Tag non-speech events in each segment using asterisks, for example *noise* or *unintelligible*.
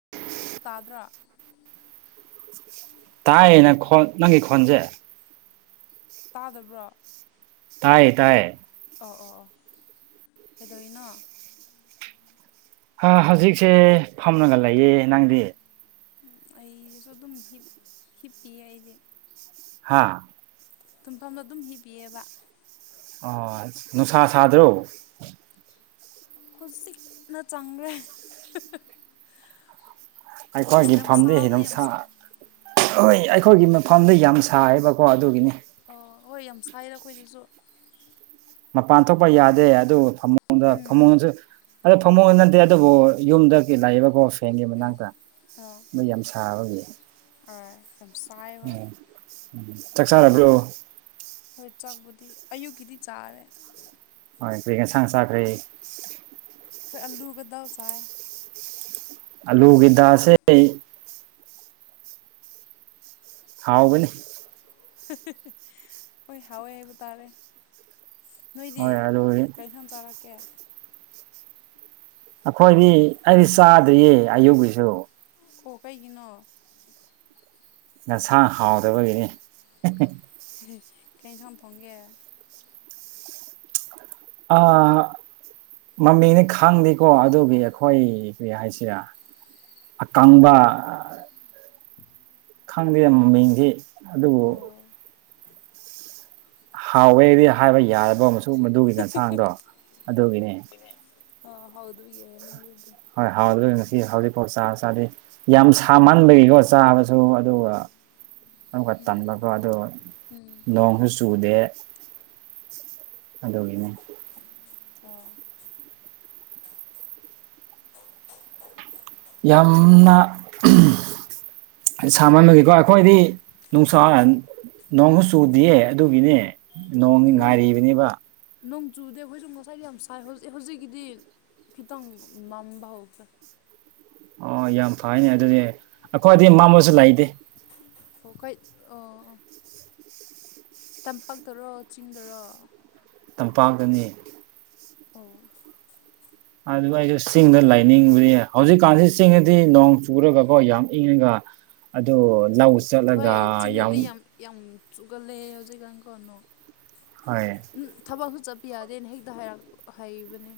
*unintelligible* ꯇꯥꯗ꯭ꯔꯥ ꯇꯥꯏꯌꯦꯅ ꯈꯣꯟ ꯅꯪꯒꯤ ꯈꯣꯟꯁꯦ ꯇꯥꯗꯕ꯭ꯔꯣ? ꯇꯥꯏꯌꯦ ꯇꯥꯏꯌꯦ꯫ ꯑꯣ ꯑꯣ ꯀꯩꯗꯧꯔꯤꯅꯣ꯫ ꯍꯥ ꯍꯧꯖꯤꯛꯁꯦ ꯐꯝꯃꯒ ꯂꯩꯌꯦ ꯅꯪꯗꯤ꯫ ꯑꯩꯁꯨ ꯑꯗꯨꯝ ꯍꯤꯞꯄꯤ ꯑꯩꯗꯤ꯫ ꯍꯥꯥ ꯇꯨꯝꯐꯝ ꯑꯗꯨꯝ ꯍꯤꯄꯤꯌꯦꯕ꯫ ꯑ ꯅꯨꯡꯁꯥ ꯁꯥꯗ꯭ꯔꯣ꯫ ꯍꯧꯖꯤꯛꯅ ꯆꯪꯈ꯭ꯔꯦ꯫ ꯑꯁ ꯑꯩꯈꯣꯏꯒꯤ ꯌꯥꯝ ꯐꯝꯗꯤ ꯁꯥꯕꯗꯤ ꯌꯥꯝ ꯍꯤꯗꯅꯨꯡꯁꯥ꯫ ꯁꯥ ꯍꯣꯏ ꯑꯩꯈꯣꯏꯒꯤ ꯃꯐꯝꯗ ꯌꯥꯝ ꯁꯥꯏꯌꯦꯕꯀꯣ ꯑꯗꯨꯒꯤꯅꯦ꯫ ꯑꯣ ꯍꯣꯏ ꯌꯥꯝ ꯁꯥꯏꯅ ꯑꯩꯈꯣꯏꯗꯁꯨ꯫ ꯃꯄꯥꯟ ꯊꯣꯛꯄ ꯌꯥꯗꯦ ꯑꯗꯨ ꯐꯃꯨꯡꯗ ꯎꯝ ꯐꯃꯨꯡꯁꯨ ꯑꯗꯣ ꯐꯃꯨꯡꯗ ꯅꯠꯇꯦ ꯑꯗꯨꯕꯨ ꯌꯨꯝꯗ ꯂꯥꯛꯏꯕꯀꯣ ꯐꯦꯡꯒꯤ ꯃꯅꯥꯛꯇ꯫ ꯑꯥ ꯌꯥꯝ ꯁꯥꯕꯒꯤ꯫ ꯑꯥ ꯌꯥꯝ ꯁꯥꯏ ꯍꯣꯏ ꯎꯝ ꯆꯥꯛ ꯆꯥꯔꯕꯣ ꯍꯣꯏ ꯆꯥꯛꯕꯨꯗꯤ ꯑꯌꯨꯛꯀꯤꯗꯤ ꯆꯥꯔꯦ꯫ ꯍꯣꯏ ꯀꯩ ꯉꯟꯁꯥꯡ ꯆꯥꯈ꯭ꯔꯦ? ꯑꯩꯈꯣꯏ ꯑꯂꯨꯒ ꯗꯥꯜ ꯆꯥꯏ ꯑꯂꯨꯒꯤ ꯗꯥꯁꯦ ꯍꯥꯎꯕꯅꯤ꯫ ꯍꯣꯏ ꯍꯥꯎꯋꯦ ꯍꯥꯏꯕ ꯇꯥꯔꯦ ꯅꯣꯏꯗꯤ꯫ ꯍꯣꯏ ꯑꯂꯨꯒꯤ ꯏꯊꯦꯟ ꯆꯥꯔꯛꯀꯩ ꯑꯩꯈꯣꯏꯗꯤ ꯑꯩꯗꯤ ꯆꯥꯗ꯭ꯔꯤꯌꯦ ꯑꯌꯨꯛꯀꯤꯁꯨ꯫ ꯑꯣ ꯀꯩꯒꯤꯅꯣ? ꯅꯟꯁꯥꯡ ꯍꯥꯎꯗꯕꯒꯤꯅꯦ꯫ ꯀꯩ ꯏꯟꯁꯥꯡ ꯊꯣꯡꯒꯦ꯫ ꯑꯥ ꯃꯃꯤꯅ‌ꯦ ꯈꯪꯗꯦꯀꯣ ꯑꯗꯨꯒꯤ ꯑꯩꯈꯣꯏ ꯀꯔꯤ ꯍꯥꯏꯁꯤꯔꯥ ꯑꯀꯪꯕ ꯈꯪꯗꯦ ꯃꯃꯤꯡꯗꯤ ꯑꯗꯨꯕꯨ ꯑꯣ ꯍꯥꯎꯋꯦꯗꯤ ꯍꯥꯏꯕ ꯌꯥꯔꯕꯣ ꯃꯁꯨꯛ ꯃꯗꯨꯒꯤ ꯀꯌꯥꯁꯥꯡꯗꯣ ꯑꯗꯨꯒꯤꯅ‌ꯦ ꯑꯣ ꯍꯥꯎꯗ‌ꯣꯏꯒꯤ ꯑꯦꯌ‌ꯦꯅꯦ ꯑꯗꯨꯗꯤ ꯍꯣꯏ ꯍꯥꯎꯗꯨꯔ‌ꯦꯃ‌ꯦ ꯉꯁꯤ ꯍꯧꯖꯤꯛꯐꯥꯎ ꯆꯥ ꯆꯥꯗꯦ ꯌꯥꯝ ꯁꯥꯃꯟꯕꯒꯤꯀꯣ ꯆꯥꯕꯁꯨ ꯑꯗꯨꯒ ꯑꯃꯨꯛꯀ ꯇꯟꯕꯀ‌ꯣ ꯑꯗꯨ ꯅꯣꯡꯁꯨ ꯆꯨꯗꯦ ꯑꯗꯨꯒꯤꯅꯤ ꯑꯣ ꯌꯥꯝꯅ ꯁꯥꯃꯟꯕꯒꯤꯀꯣ ꯑꯩꯈꯣꯏꯗꯤ ꯅꯨꯡꯁꯥꯟ ꯅꯣꯡꯍꯨ ꯆꯨꯗꯤꯌꯦ ꯑꯗꯨꯒꯤꯅꯦ ꯅꯣꯡꯒꯤ ꯅꯨꯡ ꯉꯥꯏꯔꯤꯕꯅꯦꯕ ꯅꯣꯡ ꯆꯨꯗꯦ ꯑꯩꯈꯣꯏꯁꯨ ꯉꯁꯥꯏꯗꯤ ꯌꯥꯝ ꯁꯥꯏ ꯍꯧꯖꯤꯛ ꯍꯧꯖꯤꯛꯀꯤꯗꯤ ꯈꯤꯇꯪ ꯃꯝꯕ ꯍꯧꯈ꯭ꯔꯦ ꯑꯣ ꯌꯥꯝ ꯐꯩꯅꯦ ꯑꯗꯨꯗꯤ ꯑꯩꯈꯣꯏꯗꯤ ꯑꯥ ꯃꯝꯃꯁꯨ ꯂꯩꯇꯦ *unintelligible* ꯑꯣ ꯇꯝꯄꯥꯛꯇꯔꯣ ꯆꯤꯡꯗꯔꯣ ꯇꯝꯄꯥꯛꯇꯅꯤ ꯑꯣ ꯑꯗꯨꯒ ꯑꯩꯗ‌ꯣ ꯆꯤꯡꯗ ꯂꯩꯅꯤꯡꯕꯗꯤ ꯍꯧꯖꯤꯛꯀꯥꯟꯖꯤ ꯆꯤꯡꯗꯗꯤ ꯅꯣꯡ ꯆꯨꯔꯒꯀꯣ ꯌꯥꯝ ꯏꯪꯉꯒ ꯑꯗ‌ꯣ ꯂꯧꯁ ꯍꯣꯏ ꯆꯤꯡꯗꯗꯤ ꯌꯥꯝ ꯌꯥꯝ ꯆꯨꯒꯜꯂ‌ꯦ ꯍꯧꯖꯤꯛꯀꯥꯟꯀ‌ꯣ ꯅꯣꯡ ꯍ‌ꯣꯏ ꯎꯝ ꯊꯕꯛꯁꯨ ꯆꯠꯄ ꯌꯥꯗꯦꯅ ꯍꯦꯛꯇ ꯍꯥꯏꯔꯛꯄ ꯍꯥꯏꯕꯅꯦ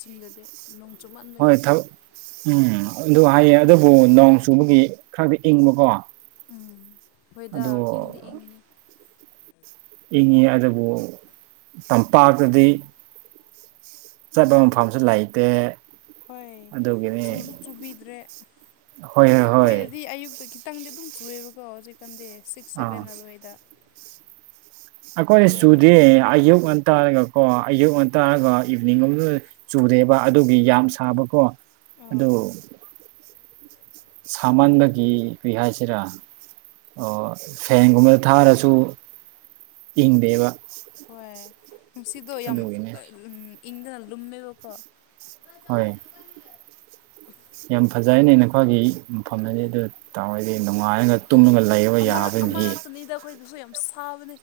ꯆꯤꯡꯗꯗꯤ ꯅꯣꯡ ꯆꯨꯃꯟ ꯍꯣꯏ ꯊꯕꯛ ꯎꯝ ꯑꯗꯨ ꯍꯥꯏꯌꯦ ꯑꯗꯨꯕꯨ ꯅꯣꯡ ꯆꯨꯕꯒꯤ ꯈꯔꯗꯤ ꯏꯪꯕꯀꯣ ꯍꯣꯏꯗ ꯑꯗꯨ ꯏꯪꯗꯤ ꯏꯪꯅꯤ ꯏꯪꯉꯤ ꯑꯗꯨꯕꯨ ꯇꯝꯄꯥꯛꯇꯗꯤ ꯆꯠꯄ ꯃꯐꯝꯁꯨ ꯂꯩꯇꯦ ꯍꯣꯏ ꯑꯗꯨꯒꯤꯅꯤ ꯆꯨꯁꯨ ꯆꯨꯕꯤꯗ꯭ꯔꯦ ꯍꯣꯏ ꯍꯣꯏ ꯍꯣꯏ ꯑꯩꯈꯣꯏꯗꯗꯤ ꯑꯌꯨꯛꯇ ꯈꯤꯠ ꯈꯤꯇꯪꯗꯤ ꯑꯗꯨꯝ ꯆꯨꯑꯦꯕꯀꯣ ꯍꯧꯖꯤꯛꯀꯥꯟꯗꯤ ꯁꯤꯛꯁ ꯑꯥ ꯁꯕꯦꯟ ꯑꯗꯨꯋꯥꯏꯗ ꯑꯩꯈꯣꯏ ꯑꯗꯨꯒ ꯆꯨꯗꯦ ꯅꯨꯡꯊꯤꯟꯗꯤ ꯑꯌꯨꯛ ꯉꯟꯇꯥꯜꯒ ꯀ‌ꯣ ꯑꯌꯨꯛ ꯉꯟꯇꯥꯜꯒ ꯏꯚꯤꯅꯤꯡ ꯉꯝꯅ ꯆꯨꯗꯦꯕ ꯑꯗꯨꯒꯤ ꯌꯥꯝ ꯁꯥꯕꯀꯣ ꯑꯗꯨ ꯑꯥ ꯁꯥꯃꯟꯕꯒꯤ ꯀꯔꯤ ꯍꯥꯏꯁꯤꯔꯥ ꯑꯣ ꯐꯦꯟꯒꯨꯝꯕꯗ ꯊꯥꯔꯁꯨ ꯏꯪꯗꯦꯕ ꯍꯣꯏ ꯅꯨꯡꯁꯤꯗꯣ ꯌꯥꯝ ꯑꯗꯨꯒꯤꯅꯦ ꯏꯪꯗꯅ ꯂꯨꯝꯃꯦꯕꯀꯣ ꯍ‌ꯣꯏ ꯌꯥꯝ ꯐꯖꯩꯅꯦ ꯅꯈ‌ꯣꯏꯒꯤ ꯃꯐꯝꯗꯗꯤ ꯑꯗꯨ ꯇꯥꯍ‌ꯣꯏꯗꯤ ꯅꯨꯡꯉꯥꯏꯔꯒ ꯇꯨꯝꯃꯒ ꯂꯩꯕ ꯌꯥꯕꯅꯤꯍ‌ꯦ ꯑꯩꯈꯣꯏꯗꯨꯁꯨ ꯌꯥꯝ ꯁꯥꯕꯅꯦ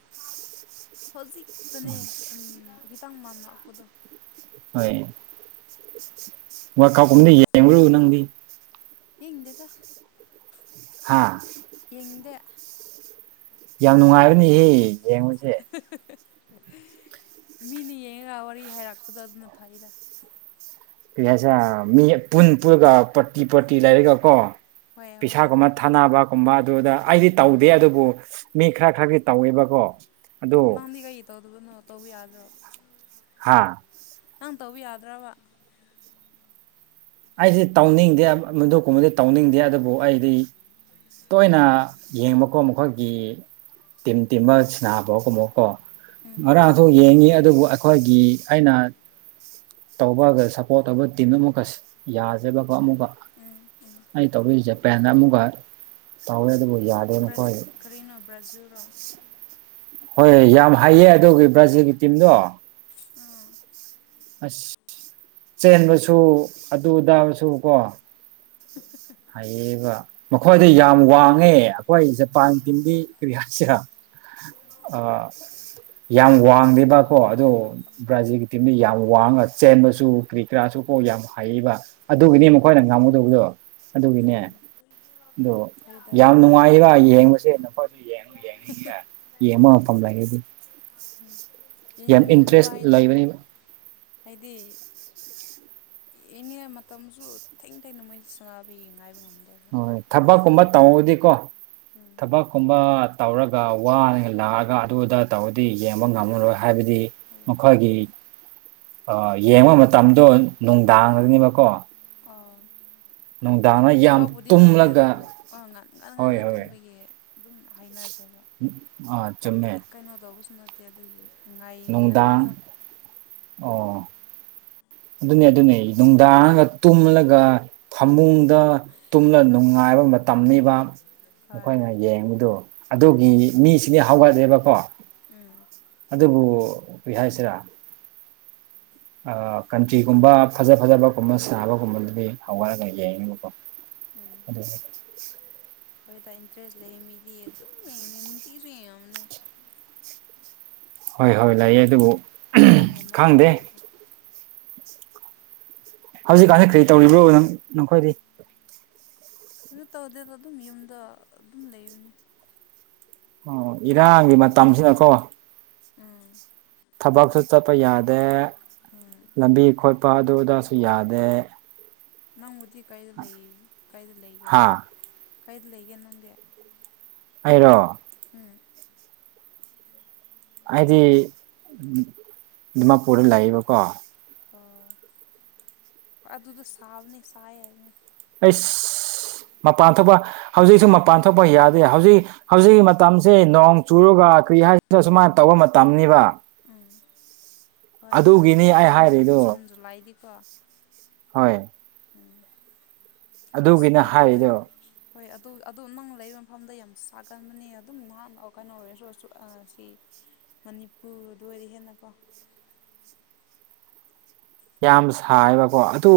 ꯍꯧꯖꯤꯛꯇꯅꯦ ꯎꯝ ꯈꯤꯇꯡ ꯃꯝꯂꯛꯄꯗꯣ ꯍꯣꯏ ꯋꯥꯜ ꯀꯥꯎꯒꯨꯝꯕꯗꯤ ꯌꯦꯡꯕ꯭ꯔ‌ꯣ ꯅꯪꯗꯤ ꯌꯦꯡꯗꯦꯗ ꯍꯥꯥ ꯌꯦꯡꯗꯦ ꯌꯥꯝ ꯅꯨꯡꯉꯥꯏꯕꯅꯤꯍꯦ ꯌꯦꯡꯉꯨꯖ‌ꯦ ꯃꯤꯅ ꯌꯦꯡꯉꯒ ꯋꯥꯔꯤ ꯍꯥꯏꯔꯛꯄꯗꯣ ꯑꯗꯨꯅ ꯐꯩꯗꯥ ꯍꯥꯏꯁꯦꯔꯥ ꯃꯤ ꯄꯨꯟ ꯄꯨꯔꯒ ꯄꯔꯇꯤ ꯄꯔꯇꯤ ꯂꯩꯔꯒꯀꯣ ꯍꯣꯏ ꯍꯣꯏꯗ ꯄꯩꯁꯥꯒꯨꯝꯕꯥ ꯊꯥꯅꯕꯒꯨꯝꯕ ꯑꯗꯨꯗ ꯑꯩꯗꯤ ꯇꯧꯗꯦ ꯑꯗꯨꯕꯨ ꯃꯤ ꯈꯔ ꯈꯔꯗꯤ ꯇꯧꯋꯦꯕꯀꯣ ꯑꯗꯨ ꯅꯪꯗꯤ ꯀꯩ ꯇꯧꯗꯕꯅꯣ ꯇꯧꯕ ꯌꯥꯗ꯭ꯔꯣ ꯍꯥꯥ ꯅꯪ ꯇꯧꯕ ꯌꯥꯗ꯭ꯔꯕ ꯑꯩꯗꯤ ꯇꯥꯎꯅꯤꯡꯗꯦ ꯃꯗꯨ ꯀꯨꯝꯕꯗꯤ ꯇꯧꯅꯤꯡꯗꯦ ꯑꯗꯨꯕꯨ ꯑꯩꯗꯤ ꯇꯣꯏꯅ ꯌꯦꯡꯕꯀꯣ ꯃꯈꯣꯏꯒꯤ ꯇꯤꯝ ꯇꯤꯃ ꯁꯤꯅꯥꯕꯒꯨꯝꯃꯛꯀꯣ ꯉꯥꯡꯊ ꯌꯦꯡꯉꯤ ꯑꯗꯨꯕꯨ ꯑꯩꯈꯣꯏꯒꯤ ꯑꯩꯅ ꯇꯧꯕꯒ ꯁꯞꯄꯣꯔꯠ ꯇꯧꯕ ꯇꯤꯝ ꯑꯃꯨꯛꯀ ꯌꯥꯖꯕꯀꯣ ꯑꯃꯨꯛꯀ ꯑꯩ ꯇꯧꯕꯁꯤ ꯖꯄꯦꯟꯗ ꯑꯃꯨꯛꯀ ꯇꯧꯋꯦ ꯑꯗꯨꯕꯨ ꯌꯥ ꯕ꯭ꯔ ꯀꯔꯤꯅꯣ ꯕ꯭ꯔꯥꯖꯤꯜꯔꯣ ꯍꯣꯏ ꯌꯥꯝ ꯍꯩꯌꯦ ꯑꯗꯨꯒꯤ ꯕ꯭ꯔꯥꯖꯤꯜꯒꯤ ꯇꯤꯝꯗꯣ ꯑꯝ ꯑꯁ ꯆꯦꯟꯕꯁꯨ ꯑꯗꯨ ꯑꯗꯥꯕꯁꯨ ꯀꯣ ꯍꯩꯌꯦꯕꯥ ꯃꯈꯣꯏꯗ ꯌꯥꯝ ꯋꯥꯡꯉꯦ ꯑꯩꯈꯣꯏ ꯖꯄꯥꯟ ꯇꯤꯝꯒꯤ ꯀꯔꯤ ꯍꯥꯏꯁꯤꯔꯥ ꯑ ꯌꯥꯝ ꯋꯥꯡꯗꯦꯕꯀꯣ ꯑꯗꯨ ꯕ꯭ꯔꯥꯖꯤꯜꯒꯤ ꯇꯤꯝꯗ ꯌꯥꯝ ꯋꯥꯡꯉ ꯆꯦꯟꯕꯁꯨ ꯀꯔꯤ ꯀꯔꯥꯁꯨ ꯀꯣ ꯌꯥꯝ ꯍꯩꯕ ꯑꯗꯨꯒꯤꯅꯤ ꯎꯝ ꯃꯈꯣꯏꯅ ꯉꯥꯡꯝꯃꯨꯗꯧꯕꯗꯣ ꯑꯗꯨꯒꯤꯅꯦ ꯎꯝ ꯑꯗꯣ ꯍꯣꯏꯗ ꯌꯥꯝ ꯅꯨꯡꯉꯥꯏꯕ ꯌꯦꯡꯕꯁꯦ ꯅꯪꯈꯣꯏꯁꯨ ꯌꯦꯡꯉꯨ ꯌꯦꯡꯉꯨ ꯌꯦꯡꯕ *unintelligible* ꯌꯥꯝ ꯇꯟꯗꯕ ꯏꯟꯇꯔꯦꯁ ꯍꯥꯏꯇꯥꯔꯦ ꯂꯩꯕꯅꯦꯕ ꯍꯥꯏꯗꯤ ꯌꯦꯡꯅꯤ ꯍꯥꯏ ꯃꯇꯝꯁꯨ ꯊꯦꯡ ꯊꯦꯡꯅ ꯃꯣꯏꯁ ꯁꯥꯟꯅꯥꯕ ꯌꯦꯡ ꯉ ꯍꯥꯏꯕ ꯉꯝꯗꯦ ꯍꯣꯏ ꯊꯕꯛꯀꯨꯝꯕ ꯇꯧꯕꯥꯗꯤꯀꯣ ꯎꯝ ꯊꯕꯛꯀꯨꯝꯕ ꯇꯧꯔꯒ ꯋꯥꯅꯅ ꯂꯥꯛꯑꯒ ꯑꯗꯨꯗ ꯇꯧꯔꯗꯤ ꯌꯦꯡꯕ ꯉꯝꯃꯔꯣꯏ ꯍꯥꯏꯕꯗꯤ ꯍꯥꯏꯗ ꯃꯈꯣꯏꯒꯤ ꯌꯦꯡꯕ ꯃꯇꯝꯗꯣ ꯅꯨꯡꯗꯥꯡꯅꯦꯕꯀꯣ ꯑ ꯌꯥꯝ ꯊꯕꯛꯄꯕꯨꯗꯤ ꯇꯧꯗꯦ ꯇꯨꯝꯂꯒ ꯑꯗꯨꯕꯨ ꯉꯥꯟ ꯉꯥꯟ ꯍꯣꯏ ꯉꯟꯅ ꯍꯣꯏ ꯇꯨꯝꯕꯒꯤ ꯑꯗꯨꯝ ꯍꯥꯏꯅꯗꯦꯕ ꯑꯥ ꯌꯥꯝꯃꯦ ꯆꯨꯝꯃꯦ ꯀꯩꯅꯣ ꯇꯧꯕꯁꯨ ꯅꯠꯇꯦ ꯑꯗꯨꯒꯤ ꯅꯨꯡꯗꯥꯡ ꯉꯥꯏꯅꯕꯗꯣ ꯑꯣ ꯑꯗꯨꯅꯦ ꯑꯗꯨꯅꯦ ꯅꯨꯡꯗꯥꯡꯒ ꯇꯨꯝꯂꯒ ꯐꯃꯨꯡꯗ ꯇꯨꯝꯂ ꯅꯨꯡꯉꯥꯏꯕ ꯃꯇꯝꯅꯤꯕ ꯍꯣꯏ ꯃꯈꯣꯏꯅ ꯌꯦꯡꯕꯗꯨ ꯑꯗꯨꯒꯤ ꯎꯝ ꯃꯤꯁꯤꯗꯤ ꯍꯧꯒꯠꯂꯦꯕꯀꯣ ꯎꯝ ꯑꯗꯨꯕꯨ ꯀꯩ ꯍꯥꯏꯁꯤꯔꯥ ꯀꯟꯇ꯭ꯔꯤꯒꯨꯝꯕ ꯐꯖ ꯐꯖꯕꯒꯨꯝꯕ ꯁꯥꯕꯒꯨꯝꯕꯗꯨꯗꯤ ꯍꯧꯒꯠꯂꯥꯒ ꯌꯦꯡꯅꯦꯕꯀꯣ ꯎꯝ ꯑꯗꯨ ꯍꯣꯏꯗ ꯏꯟꯇꯔꯦꯁ ꯂꯩ ꯃꯤꯗꯤ ꯑꯗꯨꯝ ꯌꯦꯡꯉꯅꯤ ꯅꯨꯡꯇꯤꯁꯨ ꯌꯦꯡꯉꯝꯅꯦ ꯍꯣꯏ ꯍꯣꯏ ꯂꯩꯑꯦ ꯑꯗꯨꯕꯨ ꯑꯦꯂꯔꯒꯨꯝꯕ ꯈꯪꯗꯦ ꯊꯥꯔꯔꯒꯦ ꯍꯧꯖꯤꯛꯀꯥꯟꯁꯤ ꯀꯔꯤ ꯇꯧꯔꯤꯕ꯭ꯔꯣ ꯅꯪ ꯅꯈꯣꯏꯗꯤ ꯑꯗꯨ ꯇꯧꯗꯦꯗ ꯑꯗꯨꯝ ꯌꯨꯝꯗ ꯑꯗꯨꯝ ꯂꯩꯕꯅꯤ ꯑꯣ ꯏꯔꯥꯡꯒꯤ ꯃꯇꯝꯁꯤꯅꯀꯣ ꯑ ꯊꯕꯛꯁꯨ ꯆꯠꯄ ꯌꯥꯗꯦ ꯎꯝ ꯂꯝꯕꯤ ꯈꯣꯠꯄ ꯑꯗꯨ ꯑꯗꯥꯁꯨ ꯌꯥꯗꯦ ꯅꯪ ꯍꯨꯖꯤꯛ ꯀꯩꯗ ꯂꯩ ꯀꯩꯗ ꯂꯩꯒꯦ ꯍꯥ ꯀꯩꯗ ꯂꯩꯒꯦ ꯅꯪꯗꯤ ꯑꯩꯔꯣ *unintelligible* ꯑꯩꯗꯤ ꯗꯤꯃꯥꯄꯨꯔꯗ ꯂꯩꯕꯀꯣ ꯑꯣ *unintelligible* ꯑꯗꯨꯗꯣ ꯁꯥꯕꯅꯦ ꯁꯥꯏ ꯍꯥꯏꯕꯅꯦ ꯑꯩꯁ ꯃꯄꯥꯟ ꯊꯣꯛꯄ ꯍꯧꯖꯤꯛꯁꯨ ꯃꯄꯥꯟ ꯊꯣꯛꯄ ꯌꯥꯗꯦ ꯍꯧꯖꯤꯛ ꯍꯧꯖꯤꯛꯀꯤ ꯃꯇꯝꯁꯦ ꯅꯣꯡ ꯆꯨꯔꯒ ꯀꯔꯤ ꯍꯥꯏꯁꯤꯔ ꯁꯨꯃꯥꯏꯟ ꯇꯧꯕ ꯃꯇꯝꯅꯤꯕ ꯎꯝ ꯍꯣꯏ ꯍꯣꯏ ꯑꯗꯨꯒꯤꯅꯤ ꯑꯩ ꯖꯨꯟ ꯍꯥꯏꯔꯤꯗꯣ ꯖꯨꯟ ꯖꯨꯂꯥꯏꯗꯤꯀꯣ ꯍꯣꯏ ꯎꯝ ꯑꯁ ꯑꯗꯨꯒꯤꯅ ꯑꯗꯨ ꯍꯣꯏ ꯍꯥꯏꯔꯤꯗꯣ ꯍꯣꯏ ꯑꯗꯨ ꯑꯗꯨ ꯅꯪ ꯂꯩꯕ ꯃꯐꯝꯗ ꯌꯥꯝ ꯁꯥꯒꯟꯕꯅꯦ ꯑꯗꯨꯝ ꯅꯍꯥꯟ ꯀꯩꯅꯣ ꯑꯣꯏꯔꯁꯨ ꯑꯥ ꯁꯤ ꯃꯅꯤꯄꯨꯔꯗꯣ ꯑꯣꯏꯗꯤ ꯍꯦꯟꯅꯀꯣ ꯌꯥꯝ ꯁꯥꯏꯑꯕꯀꯣ ꯑꯗꯨ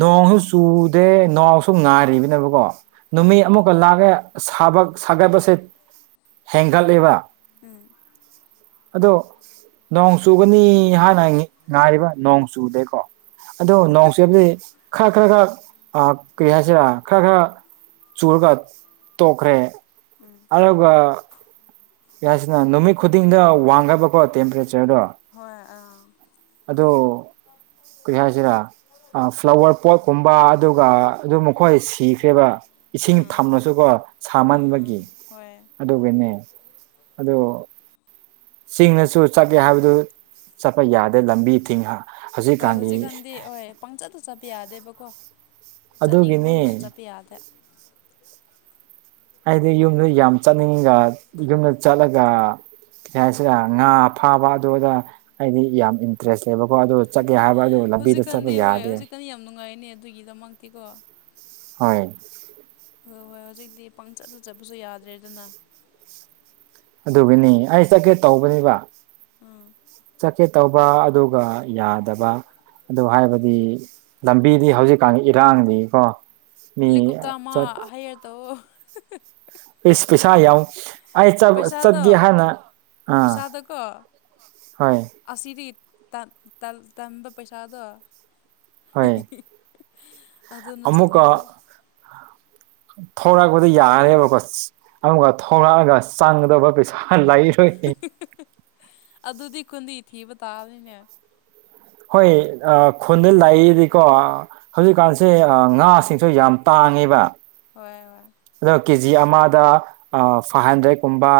ꯅꯣꯡꯁꯨ ꯆꯨꯗꯦ ꯅ‌ꯣꯡꯁꯨ ꯉꯥꯔꯤꯕꯅꯦꯕꯀꯣ ꯅꯨꯃꯤꯠ ꯑꯣ ꯑꯃꯨꯛ *unintelligible* ꯂꯥꯒꯦ ꯁꯥꯕ ꯁꯥꯒꯠꯄꯁꯦ ꯍꯦꯟꯒꯠꯂꯦꯕ ꯑꯗꯣ ꯅꯣꯡ ꯆꯨꯒꯅꯤ ꯍꯥꯏꯅ ꯉꯦ ꯉꯥꯏꯔꯤꯕ ꯅꯣꯡ ꯆꯨꯗꯦ ꯀꯣ ꯑꯗꯣ ꯅꯣꯡ ꯆꯨꯕꯗꯤ ꯈꯔ ꯈꯔ ꯈꯔ ꯑꯥ ꯀꯔꯤ ꯍꯥꯏꯁꯤꯔꯥ ꯈꯔ ꯈꯔ ꯆꯨꯔꯒ ꯇꯣꯛꯈ꯭ꯔꯦ ꯑꯗꯨꯒ ꯀꯔꯤ ꯍꯥꯏꯁꯤꯅ ꯅꯨꯃꯤꯠ ꯈꯨꯗꯤꯡꯗ ꯋꯥꯡꯒꯕꯀꯣ ꯇꯦꯝꯄꯔꯦꯆꯔꯗꯣ ꯍꯣꯏ ꯑꯥ ꯑꯗꯣ ꯀꯔꯤ ꯍꯥꯏꯁꯤꯔꯥ ꯑꯥ ꯐ꯭ꯂꯥꯋꯔ ꯄꯣꯠꯀꯨꯝꯕ ꯑꯗꯨꯒ ꯑꯗꯨꯝ ꯃꯈꯣꯏ ꯁꯤꯈ꯭ꯔꯦꯕ ꯏꯁꯤꯡ ꯊꯝꯔꯁꯨꯀꯣ ꯁꯥꯃꯟꯕꯒꯤ ꯍꯣꯏ ꯑꯗꯨꯒꯤꯅꯦ ꯑꯗꯣ ꯆꯤꯡꯗꯁꯨ ꯆꯠꯀꯦ ꯍꯥꯏꯕꯗꯨ ꯆꯠꯄ ꯌꯥꯗꯦ ꯂꯝꯕꯤ ꯊꯤꯡꯉꯤ ꯍꯥ ꯍꯣꯏ ꯍꯧꯖꯤꯛꯀꯥꯟꯗꯤ ꯍ‌ꯣꯏ ꯄꯪꯆꯠꯇ ꯆꯠꯄ ꯌꯥꯗꯦꯕꯀꯣ ꯆꯠꯅꯤꯡꯕ ꯑꯗꯨꯒꯤꯅꯤ ꯃꯐꯝꯗꯁꯨ ꯆꯠꯄ ꯌꯥꯗꯦ ꯑꯩꯗꯤ ꯌꯨꯝꯗ ꯌꯥꯝ ꯆꯠꯅꯤꯡꯉꯒ ꯌꯨꯝꯗ ꯆꯠꯂꯒ ꯀꯩ ꯍꯥꯏꯁꯤꯔ ꯉꯥ ꯐꯥꯕ ꯑꯗꯨ ꯑꯗꯥ ꯑꯩꯗꯤ ꯌꯥꯝ ꯏꯟꯇꯔꯦꯁ ꯂꯩꯕꯀꯣ ꯑꯗꯨ ꯆꯠꯀꯦ ꯍꯥꯏꯕ ꯑꯗꯨ ꯂꯝꯕꯤꯗ ꯆꯠꯄ ꯍꯧꯖꯤꯛꯀꯥꯟꯗꯤ ꯍꯣꯏ ꯌꯥꯗꯦ ꯍꯧꯖꯤꯛꯀꯥꯟꯗꯤ ꯌꯥꯝ ꯅꯨꯡꯉꯥꯏꯅꯦ ꯑꯗꯨꯒꯤꯗꯃꯛꯇꯤꯀꯣ ꯍ‌ꯣꯏ ꯍ‌ꯣꯏ ꯍꯣꯏ ꯍꯧꯖꯤꯛꯇꯤ ꯄꯪꯆꯠꯇ ꯆꯠꯄꯁꯨ ꯌꯥꯗ꯭ꯔꯦꯗꯅ ꯑꯗꯨꯒꯤꯅꯤ ꯑꯩ ꯆꯠꯀꯦ ꯇꯧꯕꯅꯤꯕ ꯑ ꯆꯠꯀꯦ ꯇꯧꯕ ꯑꯗꯨꯒ ꯌꯥꯗꯕ ꯑꯗꯨ ꯍꯥꯏꯕꯗꯤ ꯂꯝꯕꯤꯗꯤ ꯍꯧꯖꯤꯛꯀꯥꯟꯒꯤ ꯏꯔꯥꯡ ꯂꯩꯀꯣ ꯍꯦꯂꯤꯀꯣꯞꯇ‍꯭ꯔ ꯑꯃ ꯍꯩꯌꯦ ꯇ‌ꯧꯋꯣ ꯏꯁ ꯄꯩꯁꯥ ꯌꯥꯝ ꯑꯩ ꯆꯠ ꯄꯩꯁꯥꯗꯣ ꯆꯠꯀ‌ꯦ ꯍꯥꯏꯅ ꯑꯥ ꯍꯣꯏ ꯑꯁꯤꯗꯤ ꯇꯟ ꯇꯟ ꯇꯟꯕ ꯄꯩꯁꯥꯗꯣ ꯑꯗꯨꯅ ꯑꯃꯨꯛꯀꯥ ꯆꯠꯂꯣꯕ ꯊ‌ꯣꯔꯛꯄꯗꯨ ꯌꯥꯔꯅ‌ꯦꯕꯀꯣ ꯑꯃꯨꯛꯀ ꯊꯣꯔꯛꯑꯒ ꯆꯪꯒꯗꯕ ꯄꯩꯁꯥ ꯍꯥ *unintelligible* ꯑꯗꯨꯗꯤ ꯀꯨꯟꯗꯤ ꯊꯤꯕ ꯇꯥꯕꯅꯤꯅꯦ ꯍꯣꯏ ꯑꯥ ꯈꯨꯟꯗ ꯂꯩꯔꯗꯤꯀꯣ ꯍꯧꯖꯤꯛꯀꯥꯟꯁꯦ ꯉꯥ ꯁꯤꯡ ꯁꯨ ꯌꯥꯝ ꯇꯥꯡꯉꯦꯕ ꯍꯣꯏ ꯍ‌ꯣꯏ ꯑꯗꯨ ꯀꯦꯖꯤ ꯑꯃꯗ ꯑꯥ ꯐꯥꯏꯚ ꯍꯟꯗ꯭ꯔꯦꯗꯀꯨꯝꯕ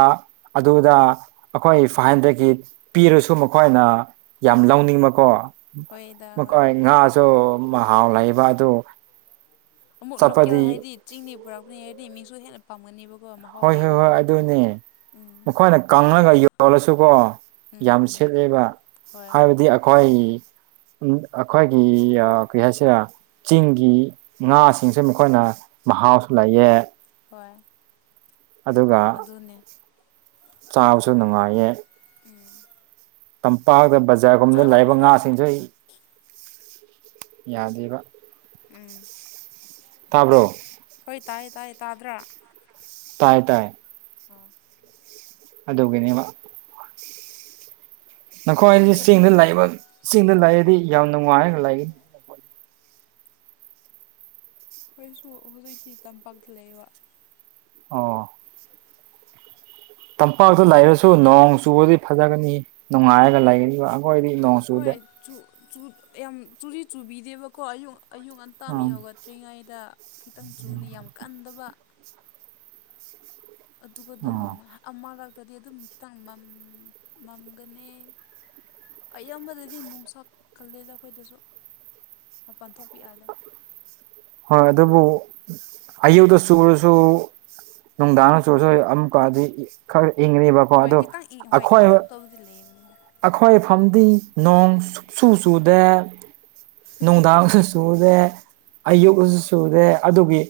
ꯑꯗꯨꯗ ꯑꯩꯈꯣꯏ ꯐꯥꯏꯚ ꯍꯟꯗ꯭ꯔꯦꯗꯀꯤ ꯄꯤꯔꯁꯨ ꯃꯈꯣꯏꯅ ꯌꯥꯝ ꯂꯧꯅꯤꯡꯕꯀꯣ ꯍꯣꯏꯗ ꯍꯣꯏ ꯃꯈꯣꯏ ꯉꯥꯁꯨ ꯃꯍꯥꯎ ꯂꯩꯕ ꯑꯗꯨ ꯑꯃꯨꯛ ꯂꯣꯀꯦꯜ ꯆꯠꯄꯗꯤ ꯍꯥꯏꯗꯤ ꯆꯤꯡꯗꯩ ꯄꯨꯔꯛꯄꯅ‌ꯦ ꯍꯥꯏꯔꯗꯤ ꯃꯤꯁꯨ ꯍꯦꯟꯅ ꯄꯥꯝꯒꯅꯦꯕꯀꯣ ꯃꯍꯥꯎ ꯍꯣꯏ ꯍꯣꯏ ꯂꯩꯕꯒꯤ ꯍꯣꯏ ꯑꯗꯨꯅꯦ ꯎꯝ ꯃꯈꯣꯏꯅ ꯀꯪꯉꯒ ꯌꯣꯜꯂꯁꯨꯀꯣ ꯎꯝ ꯌꯥꯝ ꯎꯝ ꯁꯤꯠꯂꯦꯕ ꯍꯣꯏ ꯍꯥꯏꯕꯗꯤ ꯑꯩꯈꯣꯏ ꯎꯝ ꯑꯩꯈꯣꯏꯒꯤ ꯑꯥ ꯀꯩ ꯍꯥꯏꯁꯤꯔ ꯆꯤꯡꯒꯤ ꯉꯥꯁꯤꯡꯁꯦ ꯃꯈꯣꯏꯅ ꯃꯍꯥꯎꯁꯨ ꯂꯩꯌꯦ ꯍꯣꯏ ꯑꯗꯨꯒ ꯑꯗꯨꯅꯦ ꯆꯥꯕꯁꯨ ꯅꯨꯡꯉꯥꯏꯌꯦ ꯎꯝ ꯇꯝꯄꯥꯛꯀ ꯕꯖꯥꯔꯒꯨꯝꯕꯗ ꯂꯩꯏꯕ ꯉꯥꯁꯤꯡꯁꯨ ꯌꯥꯗꯦꯕ ꯎꯝ ꯇꯥꯕ꯭ꯔꯣ ꯍꯣꯏ ꯇꯥꯏꯌꯦ ꯇꯥꯏꯌꯦ ꯇꯥꯗ꯭ꯔꯥ ꯇꯥꯏ ꯇꯥꯏ ꯑꯣ ꯑꯗꯨꯒꯤꯅꯦꯕ ꯃꯊꯪ ꯅꯈꯣꯏꯗꯤ ꯆꯤꯡꯗ ꯃꯊꯪ ꯂꯩꯕ ꯆꯤꯡꯗ ꯂꯩꯔꯗꯤ ꯌꯥꯝ ꯅꯨꯡꯉꯥꯏꯔꯒ ꯂꯩꯒꯅꯤ ꯑꯩꯈꯣꯏꯁꯨ ꯍꯧꯖꯤꯛꯇꯤ ꯇꯝꯄꯥꯛꯇ ꯂꯩꯌꯦꯕ ꯑꯣꯥ ꯇꯝꯄꯥꯛꯇ ꯃꯊꯪ ꯂꯩꯔꯁꯨ ꯅꯣꯡ ꯆꯨꯕꯗꯤ ꯐꯖꯒꯅꯤ ꯅꯨꯡꯉꯥꯏꯔꯒ ꯂꯩꯒꯅꯤꯕ ꯑꯩꯈꯣꯏꯗꯤ ꯅꯣꯡ ꯆꯨꯗꯦ ꯆꯨ ꯆꯨ ꯌꯥꯝ ꯆꯨꯗꯤ ꯆꯨꯕꯤꯗꯦꯕꯀꯣ ꯑꯌꯨꯛ ꯑꯌꯨꯛ ꯉꯟ ꯇꯥ ꯃꯤ ꯎꯝ ꯍꯧꯒꯠꯇ꯭ꯔꯤꯉꯩꯗ ꯈꯤꯇꯪ ꯆꯨꯅꯤ ꯌꯥꯝ ꯀꯟꯗꯕ ꯑꯗꯨꯒ ꯑꯗꯨꯝ ꯎꯝ ꯑꯃꯔꯛꯇꯗꯤ ꯑꯗꯨꯝ ꯈꯤꯇꯪ ꯃꯝ ꯃꯝꯒꯅꯤ ꯑꯌꯥꯝꯕꯗꯗꯤ ꯅꯨꯡꯁꯥ ꯀꯜꯂꯦꯗ ꯑꯩꯈꯣꯏꯗꯁꯨ ꯃꯄꯥꯟ ꯊꯣꯛꯄ ꯌꯥꯗꯦ ꯍꯣꯏ ꯑꯗꯨꯕꯨ ꯑꯌꯨꯛꯇ ꯆꯨꯔꯁꯨ ꯅꯨꯡꯗꯥꯡꯗ ꯆꯨꯔꯁꯨ ꯑꯃꯨꯛꯀꯗꯤ ꯈꯔ ꯏꯪꯒꯅꯦꯕ ꯍꯣꯏ ꯈꯤꯇꯪ ꯏꯪ ꯍꯣꯏ ꯏꯪ ꯇꯛꯇꯧꯕꯗꯤ ꯂꯩꯌꯦꯗꯅ ꯑꯩꯈꯣꯏꯐꯝꯗꯤ ꯅꯣꯡ ꯁꯨꯛ ꯆꯨ ꯆꯨꯗꯦ ꯅꯨꯡꯗꯥꯡꯁꯨ ꯆꯨꯗꯦ ꯑꯥ ꯑꯌꯨꯛꯁꯨ ꯆꯨꯗꯦ ꯑꯗꯨꯒꯤ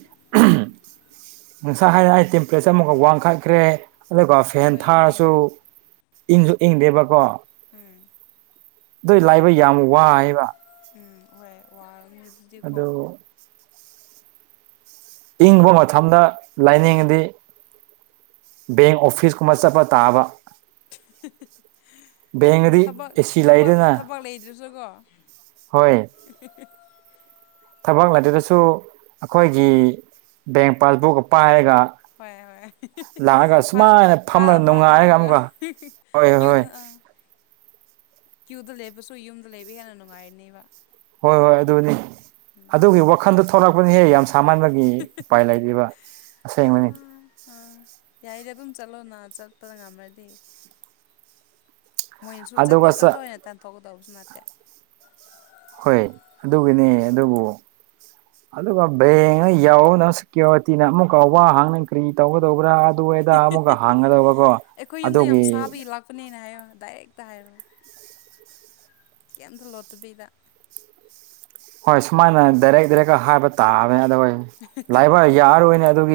ꯉꯁꯥꯏ ꯍꯥꯏꯔ ꯍꯥꯏ ꯇꯦꯝꯄꯔꯦꯆꯔ ꯑꯃꯨꯛꯀ ꯋꯥꯡꯈꯠꯈ꯭ꯔꯦ ꯑꯗꯨꯒ ꯐꯦꯟ ꯍꯣꯏ ꯊꯥꯔꯁꯨ ꯅꯣꯏꯁꯦ ꯏꯪꯁꯨ ꯏꯪꯗꯦꯕꯀꯣ ꯎꯝ ꯑꯗꯨꯏ ꯂꯥꯏꯕ ꯌꯥꯝ ꯋꯥꯏꯑꯦꯕ ꯎꯝ ꯍꯣꯏ ꯋꯥꯔꯝꯅꯤ ꯑꯗꯨꯗꯤꯀꯣ ꯑꯗꯨ ꯏꯪꯕ ꯃꯇꯝꯗ ꯂꯥꯏꯅꯤꯡꯗꯤ ꯕꯦꯡ ꯑꯣꯐꯤꯁ ꯀꯨꯝꯕ ꯆꯠꯄ ꯇꯥꯕ ꯕꯦꯡꯗꯗꯤ ꯊꯕꯛ ꯑꯦꯁꯤ ꯊꯕꯛ ꯂꯩꯗꯅ ꯊꯕꯛ ꯂꯩꯗ꯭ꯔꯁꯨꯀꯣ ꯍꯣꯏ ꯊꯕꯛ ꯂꯩꯗ꯭ꯔꯒꯁꯨ ꯑꯩꯈꯣꯏꯒꯤ ꯕꯦꯡ ꯄꯥꯁꯕꯨꯛꯀ ꯄꯥꯏꯔꯒ ꯍꯣꯏ ꯍꯣꯏ ꯂꯥꯛꯑꯒ ꯐꯥꯏꯜ ꯁꯨꯃꯥꯏꯅ ꯐꯥꯏꯜ ꯐꯝꯂ ꯑꯃ ꯅꯨꯡꯉꯥꯏꯔꯒ ꯊꯝꯔꯒ ꯑꯃꯨꯛꯀ ꯍꯣꯏ ꯍꯣꯏ ꯀ꯭ꯌꯨꯗ ꯂꯦꯞꯔꯁꯨ ꯌꯨꯝꯗ ꯂꯩꯕ ꯍꯦꯟꯅ ꯅꯨꯡꯉꯥꯏꯔꯅꯦꯕ ꯍꯣꯏ ꯍꯣꯏ ꯑꯗꯨꯅꯤ ꯑꯗꯨꯒꯤ ꯋꯥꯈꯟꯗꯣ ꯊꯣꯛꯂꯛꯄꯅꯤꯍꯦ ꯌꯥꯝ ꯁꯥꯃꯟꯕꯒꯤ ꯎꯄꯥꯏ ꯂꯩꯗꯔ꯭ꯤꯕ ꯑꯁꯦꯡꯕꯅꯤ ꯑꯥ ꯑꯥ ꯌꯥꯏꯗ ꯑꯗꯨꯝ ꯆꯠꯂꯣꯅ ꯆꯠꯄꯗ ꯉꯝꯔꯗꯤ ꯃꯣꯏꯅꯁꯨ ꯆꯠꯂꯣ ꯑꯗꯨꯒ ꯆꯠꯂꯣ ꯆꯠ ꯍꯥꯏꯅ ꯇꯥꯟꯊꯣꯛꯀꯗꯧꯕꯁꯨ ꯅꯠꯇꯦ ꯍꯣꯏ ꯑꯗꯨꯒꯤꯅꯦ ꯑꯗꯨꯕꯨ ꯑꯗꯨꯒ ꯕꯦꯡꯅ ꯌꯥꯎꯅ ꯁꯦꯀ꯭ꯌꯨꯔꯤꯇꯤꯅ ꯑꯃꯨꯛꯀ ꯋꯥ ꯍꯥꯡꯅꯤ ꯀꯔꯤ ꯇꯧꯒꯗꯧꯕ꯭ꯔꯥ ꯑꯗꯨ ꯑꯦꯗꯥ ꯑꯃꯨꯛꯀ ꯍꯥꯡꯒꯗꯧꯕꯀꯣ ꯑꯩꯈꯣꯏ ꯌꯨꯝꯗ ꯌꯥꯝ ꯑꯗꯨꯒꯤ ꯁꯥꯕꯒꯤ ꯂꯥꯞ ꯄꯅꯦꯅ ꯍꯥꯏꯌꯣ ꯗꯥꯏꯔꯦꯛꯇ ꯍꯥꯏꯔꯣ ꯀꯩꯝꯇ ꯂꯣꯠꯇꯕꯤꯗ ꯍꯣꯏ ꯁꯨꯃꯥꯏꯅ ꯗꯥꯏꯔꯦꯛ ꯗꯥꯏꯔꯦꯛꯀ ꯍꯥꯏꯕ ꯇꯥꯕ *unintelligible* ꯂꯥꯏꯕ ꯌꯥꯔꯔꯣꯏꯅꯦ